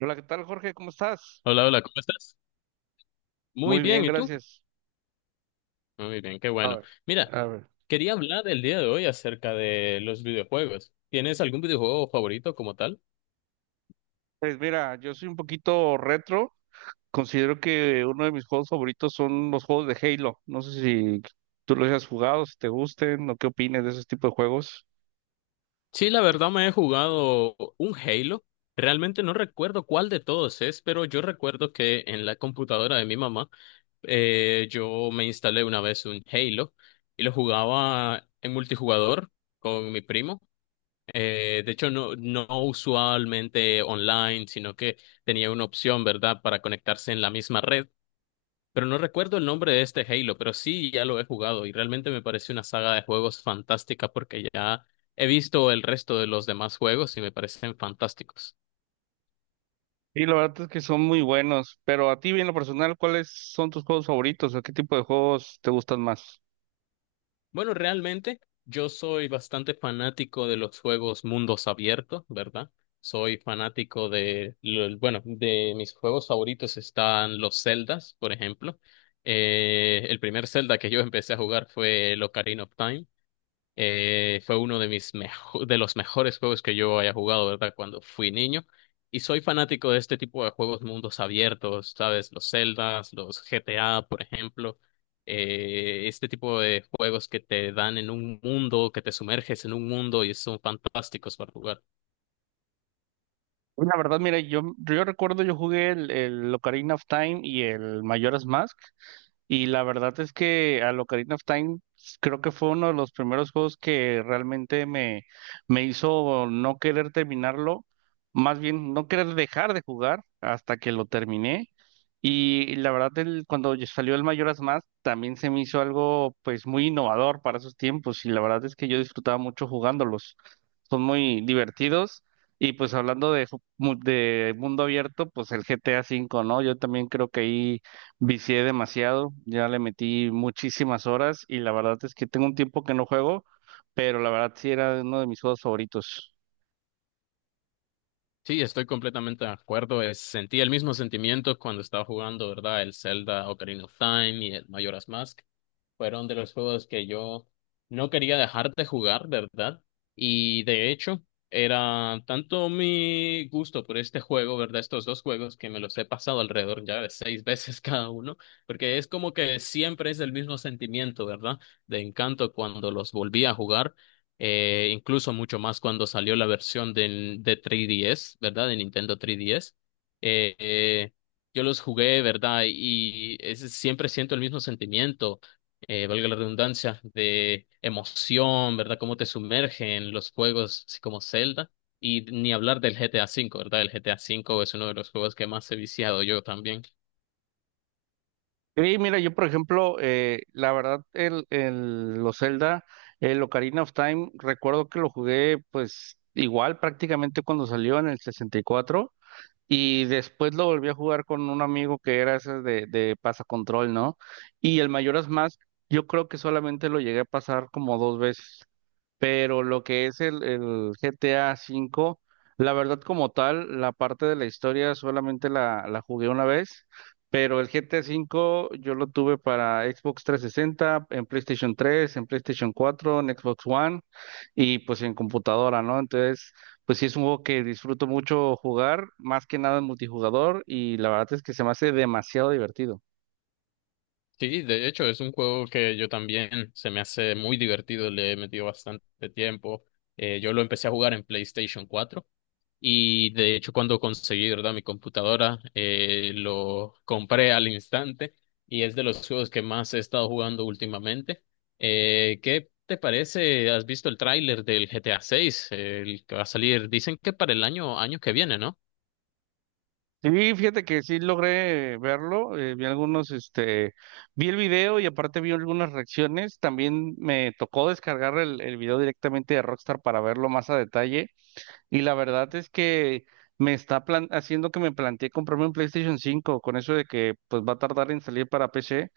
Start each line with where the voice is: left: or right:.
right: Hola, ¿qué tal, Jorge? ¿Cómo estás?
left: Hola, hola, ¿cómo estás? Muy
right: Muy bien,
left: bien, ¿y tú?
right: gracias.
left: Muy bien, qué
right: A
left: bueno.
right: ver,
left: Mira,
right: a ver.
left: quería hablar el día de hoy acerca de los videojuegos. ¿Tienes algún videojuego favorito como tal?
right: Pues mira, yo soy un poquito retro. Considero que uno de mis juegos favoritos son los juegos de Halo. No sé si tú los hayas jugado, si te gusten o qué opines de esos tipos de juegos.
left: Sí, la verdad me he jugado un Halo. Realmente no recuerdo cuál de todos es, pero yo recuerdo que en la computadora de mi mamá yo me instalé una vez un Halo y lo jugaba en multijugador con mi primo. De hecho, no, no usualmente online, sino que tenía una opción, ¿verdad?, para conectarse en la misma red. Pero no recuerdo el nombre de este Halo, pero sí ya lo he jugado y realmente me parece una saga de juegos fantástica porque ya he visto el resto de los demás juegos y me parecen fantásticos.
right: Y la verdad es que son muy buenos. Pero a ti, en lo personal, ¿cuáles son tus juegos favoritos o qué tipo de juegos te gustan más?
left: Bueno, realmente yo soy bastante fanático de los juegos mundos abiertos, ¿verdad? Soy fanático de, bueno, de mis juegos favoritos están los Zeldas, por ejemplo. El primer Zelda que yo empecé a jugar fue el Ocarina of Time. Fue uno de de los mejores juegos que yo haya jugado, ¿verdad? Cuando fui niño. Y soy fanático de este tipo de juegos mundos abiertos, ¿sabes? Los Zeldas, los GTA, por ejemplo. Este tipo de juegos que te dan en un mundo, que te sumerges en un mundo y son fantásticos para jugar.
right: La verdad, mira, yo recuerdo, yo jugué el Ocarina of Time y el Majora's Mask. Y la verdad es que a Ocarina of Time creo que fue uno de los primeros juegos que realmente me hizo no querer terminarlo, más bien no querer dejar de jugar hasta que lo terminé. Y la verdad, el, cuando ya salió el Majora's Mask, también se me hizo algo pues muy innovador para esos tiempos y la verdad es que yo disfrutaba mucho jugándolos. Son muy divertidos. Y pues hablando de, ju- mu- de mundo abierto, pues el GTA V, ¿no? Yo también creo que ahí vicié demasiado, ya le metí muchísimas horas y la verdad es que tengo un tiempo que no juego, pero la verdad sí era uno de mis juegos favoritos.
left: Sí, estoy completamente de acuerdo. Sentí el mismo sentimiento cuando estaba jugando, ¿verdad? El Zelda Ocarina of Time y el Majora's Mask. Fueron de los juegos que yo no quería dejar de jugar, de ¿verdad? Y de hecho, era tanto mi gusto por este juego, ¿verdad? Estos dos juegos que me los he pasado alrededor ya de seis veces cada uno, porque es como que siempre es el mismo sentimiento, ¿verdad? De encanto cuando los volví a jugar, incluso mucho más cuando salió la versión del, de 3DS, ¿verdad? De Nintendo 3DS. eh, eh, yo los jugué, ¿verdad? Y siempre siento el mismo sentimiento valga la redundancia, de emoción, ¿verdad? Cómo te sumergen los juegos así como Zelda. Y ni hablar del GTA V, ¿verdad? El GTA V es uno de los juegos que más he viciado yo también.
right: Y mira, yo por ejemplo, la verdad, el, los Zelda, el Ocarina of Time, recuerdo que lo jugué pues igual prácticamente cuando salió en el 64. Y después lo volví a jugar con un amigo que era ese de pasacontrol, ¿no? Y el Mayoras más yo creo que solamente lo llegué a pasar como dos veces. Pero lo que es el GTA V, la verdad como tal, la parte de la historia solamente la jugué una vez. Pero el GTA V yo lo tuve para Xbox 360, en PlayStation 3, en PlayStation 4, en Xbox One y pues en computadora, ¿no? Entonces pues sí, es un juego que disfruto mucho jugar, más que nada en multijugador, y la verdad es que se me hace demasiado divertido.
left: Sí, de hecho, es un juego que yo también se me hace muy divertido, le he metido bastante tiempo. Yo lo empecé a jugar en PlayStation 4. Y de hecho, cuando conseguí, ¿verdad? Mi computadora, lo compré al instante y es de los juegos que más he estado jugando últimamente. ¿Qué te parece? ¿Has visto el tráiler del GTA 6? El que va a salir, dicen que para el año, año que viene, ¿no?
right: Sí, fíjate que sí logré verlo, vi algunos, este, vi el video y aparte vi algunas reacciones, también me tocó descargar el video directamente de Rockstar para verlo más a detalle. Y la verdad es que me está haciendo que me planteé comprarme un PlayStation 5 con eso de que pues va a tardar en salir para PC.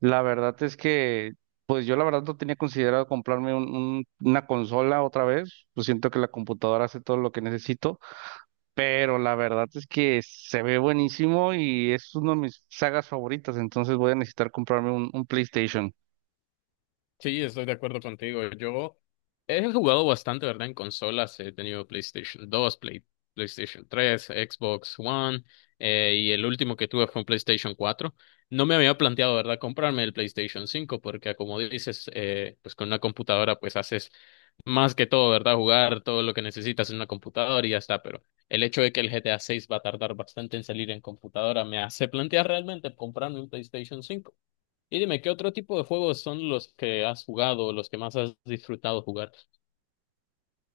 right: La verdad es que pues yo la verdad no tenía considerado comprarme una consola otra vez. Pues siento que la computadora hace todo lo que necesito, pero la verdad es que se ve buenísimo y es una de mis sagas favoritas, entonces voy a necesitar comprarme un PlayStation.
left: Sí, estoy de acuerdo contigo. Yo he jugado bastante, ¿verdad? En consolas. He tenido PlayStation 2, PlayStation 3, Xbox One, y el último que tuve fue un PlayStation 4. No me había planteado, ¿verdad?, comprarme el PlayStation 5 porque como dices, pues con una computadora pues haces más que todo, ¿verdad? Jugar todo lo que necesitas en una computadora y ya está. Pero el hecho de que el GTA 6 va a tardar bastante en salir en computadora me hace plantear realmente comprarme un PlayStation 5. Y dime, ¿qué otro tipo de juegos son los que has jugado, los que más has disfrutado jugar?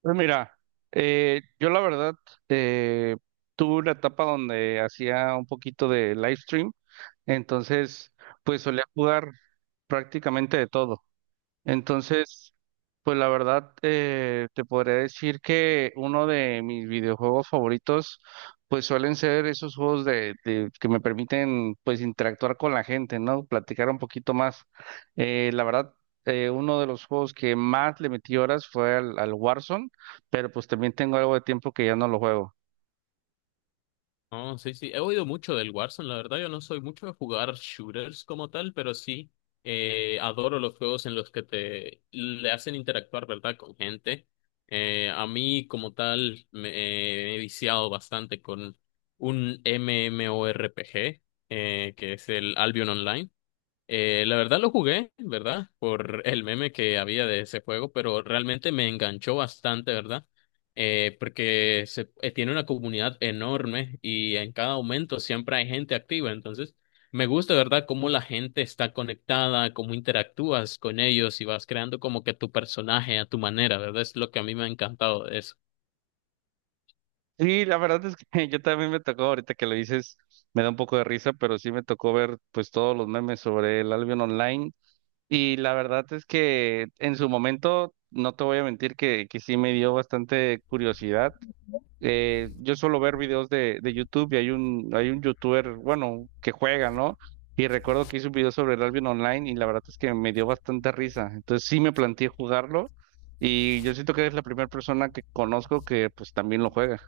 right: Pues mira, yo la verdad eh, tuve una etapa donde hacía un poquito de live stream, entonces pues solía jugar prácticamente de todo. Entonces pues la verdad, te podría decir que uno de mis videojuegos favoritos, pues suelen ser esos juegos de- que me permiten, pues, interactuar con la gente, ¿no? Platicar un poquito más. La verdad, uno de los juegos que más le metí horas fue al, al Warzone, pero pues también tengo algo de tiempo que ya no lo juego.
left: Oh, sí, sí, he oído mucho del Warzone, la verdad yo no soy mucho de jugar shooters como tal, pero sí adoro los juegos en los que te le hacen interactuar, ¿verdad?, con gente. A mí como tal me he viciado bastante con un MMORPG, que es el Albion Online. La verdad lo jugué, ¿verdad? Por el meme que había de ese juego, pero realmente me enganchó bastante, ¿verdad? Porque tiene una comunidad enorme y en cada momento siempre hay gente activa, entonces me gusta, ¿verdad? Cómo la gente está conectada, cómo interactúas con ellos y vas creando como que tu personaje a tu manera, ¿verdad? Es lo que a mí me ha encantado de eso.
right: Sí, la verdad es que yo también me tocó, ahorita que lo dices, me da un poco de risa, pero sí me tocó ver, pues, todos los memes sobre el Albion Online. Y la verdad es que en su momento, no te voy a mentir que sí me dio bastante curiosidad. Yo suelo ver videos de YouTube y hay un youtuber, bueno, que juega, ¿no? Y recuerdo que hizo un video sobre el rugby online y la verdad es que me dio bastante risa. Entonces sí me planteé jugarlo y yo siento que eres la primera persona que conozco que pues también lo juega.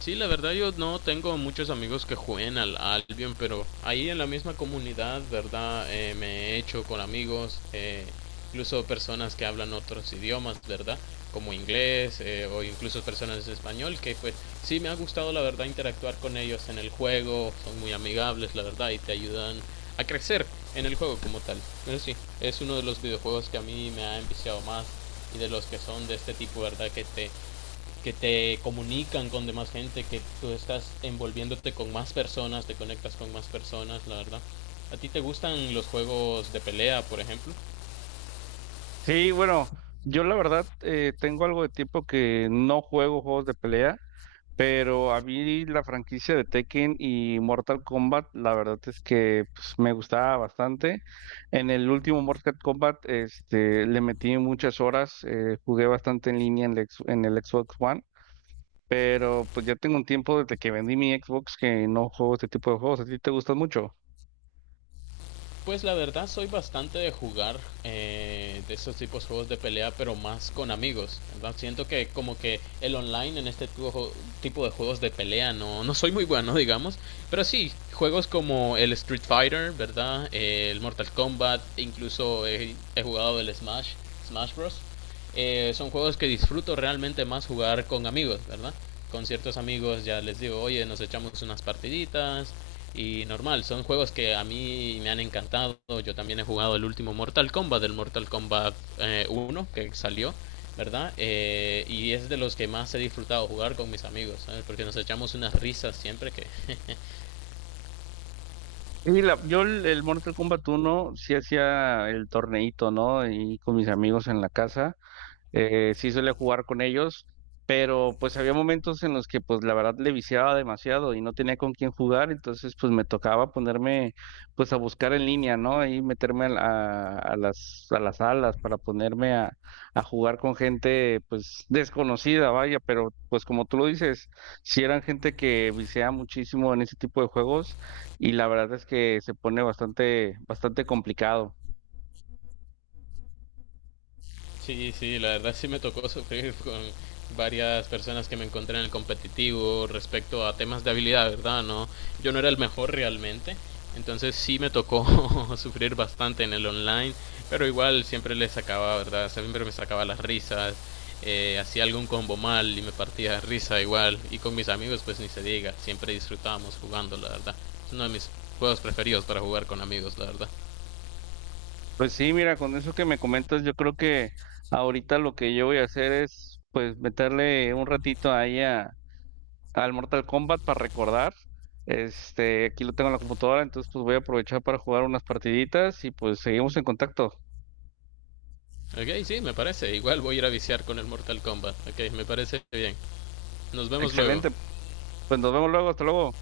left: Sí, la verdad yo no tengo muchos amigos que jueguen al Albion, pero ahí en la misma comunidad, ¿verdad? Me he hecho con amigos, incluso personas que hablan otros idiomas, ¿verdad? Como inglés, o incluso personas de español, que pues sí me ha gustado la verdad interactuar con ellos en el juego, son muy amigables, la verdad, y te ayudan a crecer en el juego como tal. Pero sí, es uno de los videojuegos que a mí me ha enviciado más y de los que son de este tipo, ¿verdad? Que te comunican con demás gente, que tú estás envolviéndote con más personas, te conectas con más personas, la verdad. ¿A ti te gustan los juegos de pelea, por ejemplo?
right: Sí, bueno, yo la verdad tengo algo de tiempo que no juego juegos de pelea. Pero a mí la franquicia de Tekken y Mortal Kombat, la verdad es que pues, me gustaba bastante. En el último Mortal Kombat, este, le metí muchas horas, jugué bastante en línea en el, en el Xbox One, pero pues ya tengo un tiempo desde que vendí mi Xbox que no juego este tipo de juegos. ¿A ti te gustan mucho?
left: Pues la verdad soy bastante de jugar, de esos tipos de juegos de pelea, pero más con amigos. ¿Verdad? Siento que como que el online en este tipo de juegos de pelea no, no soy muy bueno, digamos. Pero sí, juegos como el Street Fighter, ¿verdad? El Mortal Kombat, incluso he jugado el Smash, Smash Bros. Son juegos que disfruto realmente más jugar con amigos, ¿verdad? Con ciertos amigos ya les digo, oye, nos echamos unas partiditas, y normal, son juegos que a mí me han encantado. Yo también he jugado el último Mortal Kombat, del Mortal Kombat, 1 que salió, ¿verdad? Y es de los que más he disfrutado jugar con mis amigos, ¿sabes? Porque nos echamos unas risas siempre que.
right: Y la- yo el Mortal Kombat uno sí hacía el torneito, ¿no? Y con mis amigos en la casa. Sí suele jugar con ellos, pero pues había momentos en los que pues la verdad le viciaba demasiado y no tenía con quién jugar, entonces pues me tocaba ponerme pues a buscar en línea, ¿no? Y meterme a las salas para ponerme a jugar con gente pues desconocida, vaya, pero pues como tú lo dices, si eran gente que viciaba muchísimo en ese tipo de juegos y la verdad es que se pone bastante, bastante complicado.
left: Sí, sí, la verdad sí me tocó sufrir con varias personas que me encontré en el competitivo respecto a temas de habilidad, ¿verdad? No, yo no era el mejor realmente, entonces sí me tocó sufrir bastante en el online, pero igual siempre le sacaba, ¿verdad? Siempre me sacaba las risas, hacía algún combo mal y me partía de risa igual, y con mis amigos pues ni se diga, siempre disfrutábamos jugando, la verdad. Es uno de mis juegos preferidos para jugar con amigos, la verdad.
right: Pues sí, mira, con eso que me comentas, yo creo que ahorita lo que yo voy a hacer es, pues, meterle un ratito ahí a, al Mortal Kombat para recordar. Este, aquí lo tengo en la computadora, entonces pues voy a aprovechar para jugar unas partiditas y pues seguimos en contacto.
left: Ok, sí, me parece. Igual voy a ir a viciar con el Mortal Kombat. Ok, me parece bien. Nos vemos luego.
right: Excelente, pues nos vemos luego, hasta luego.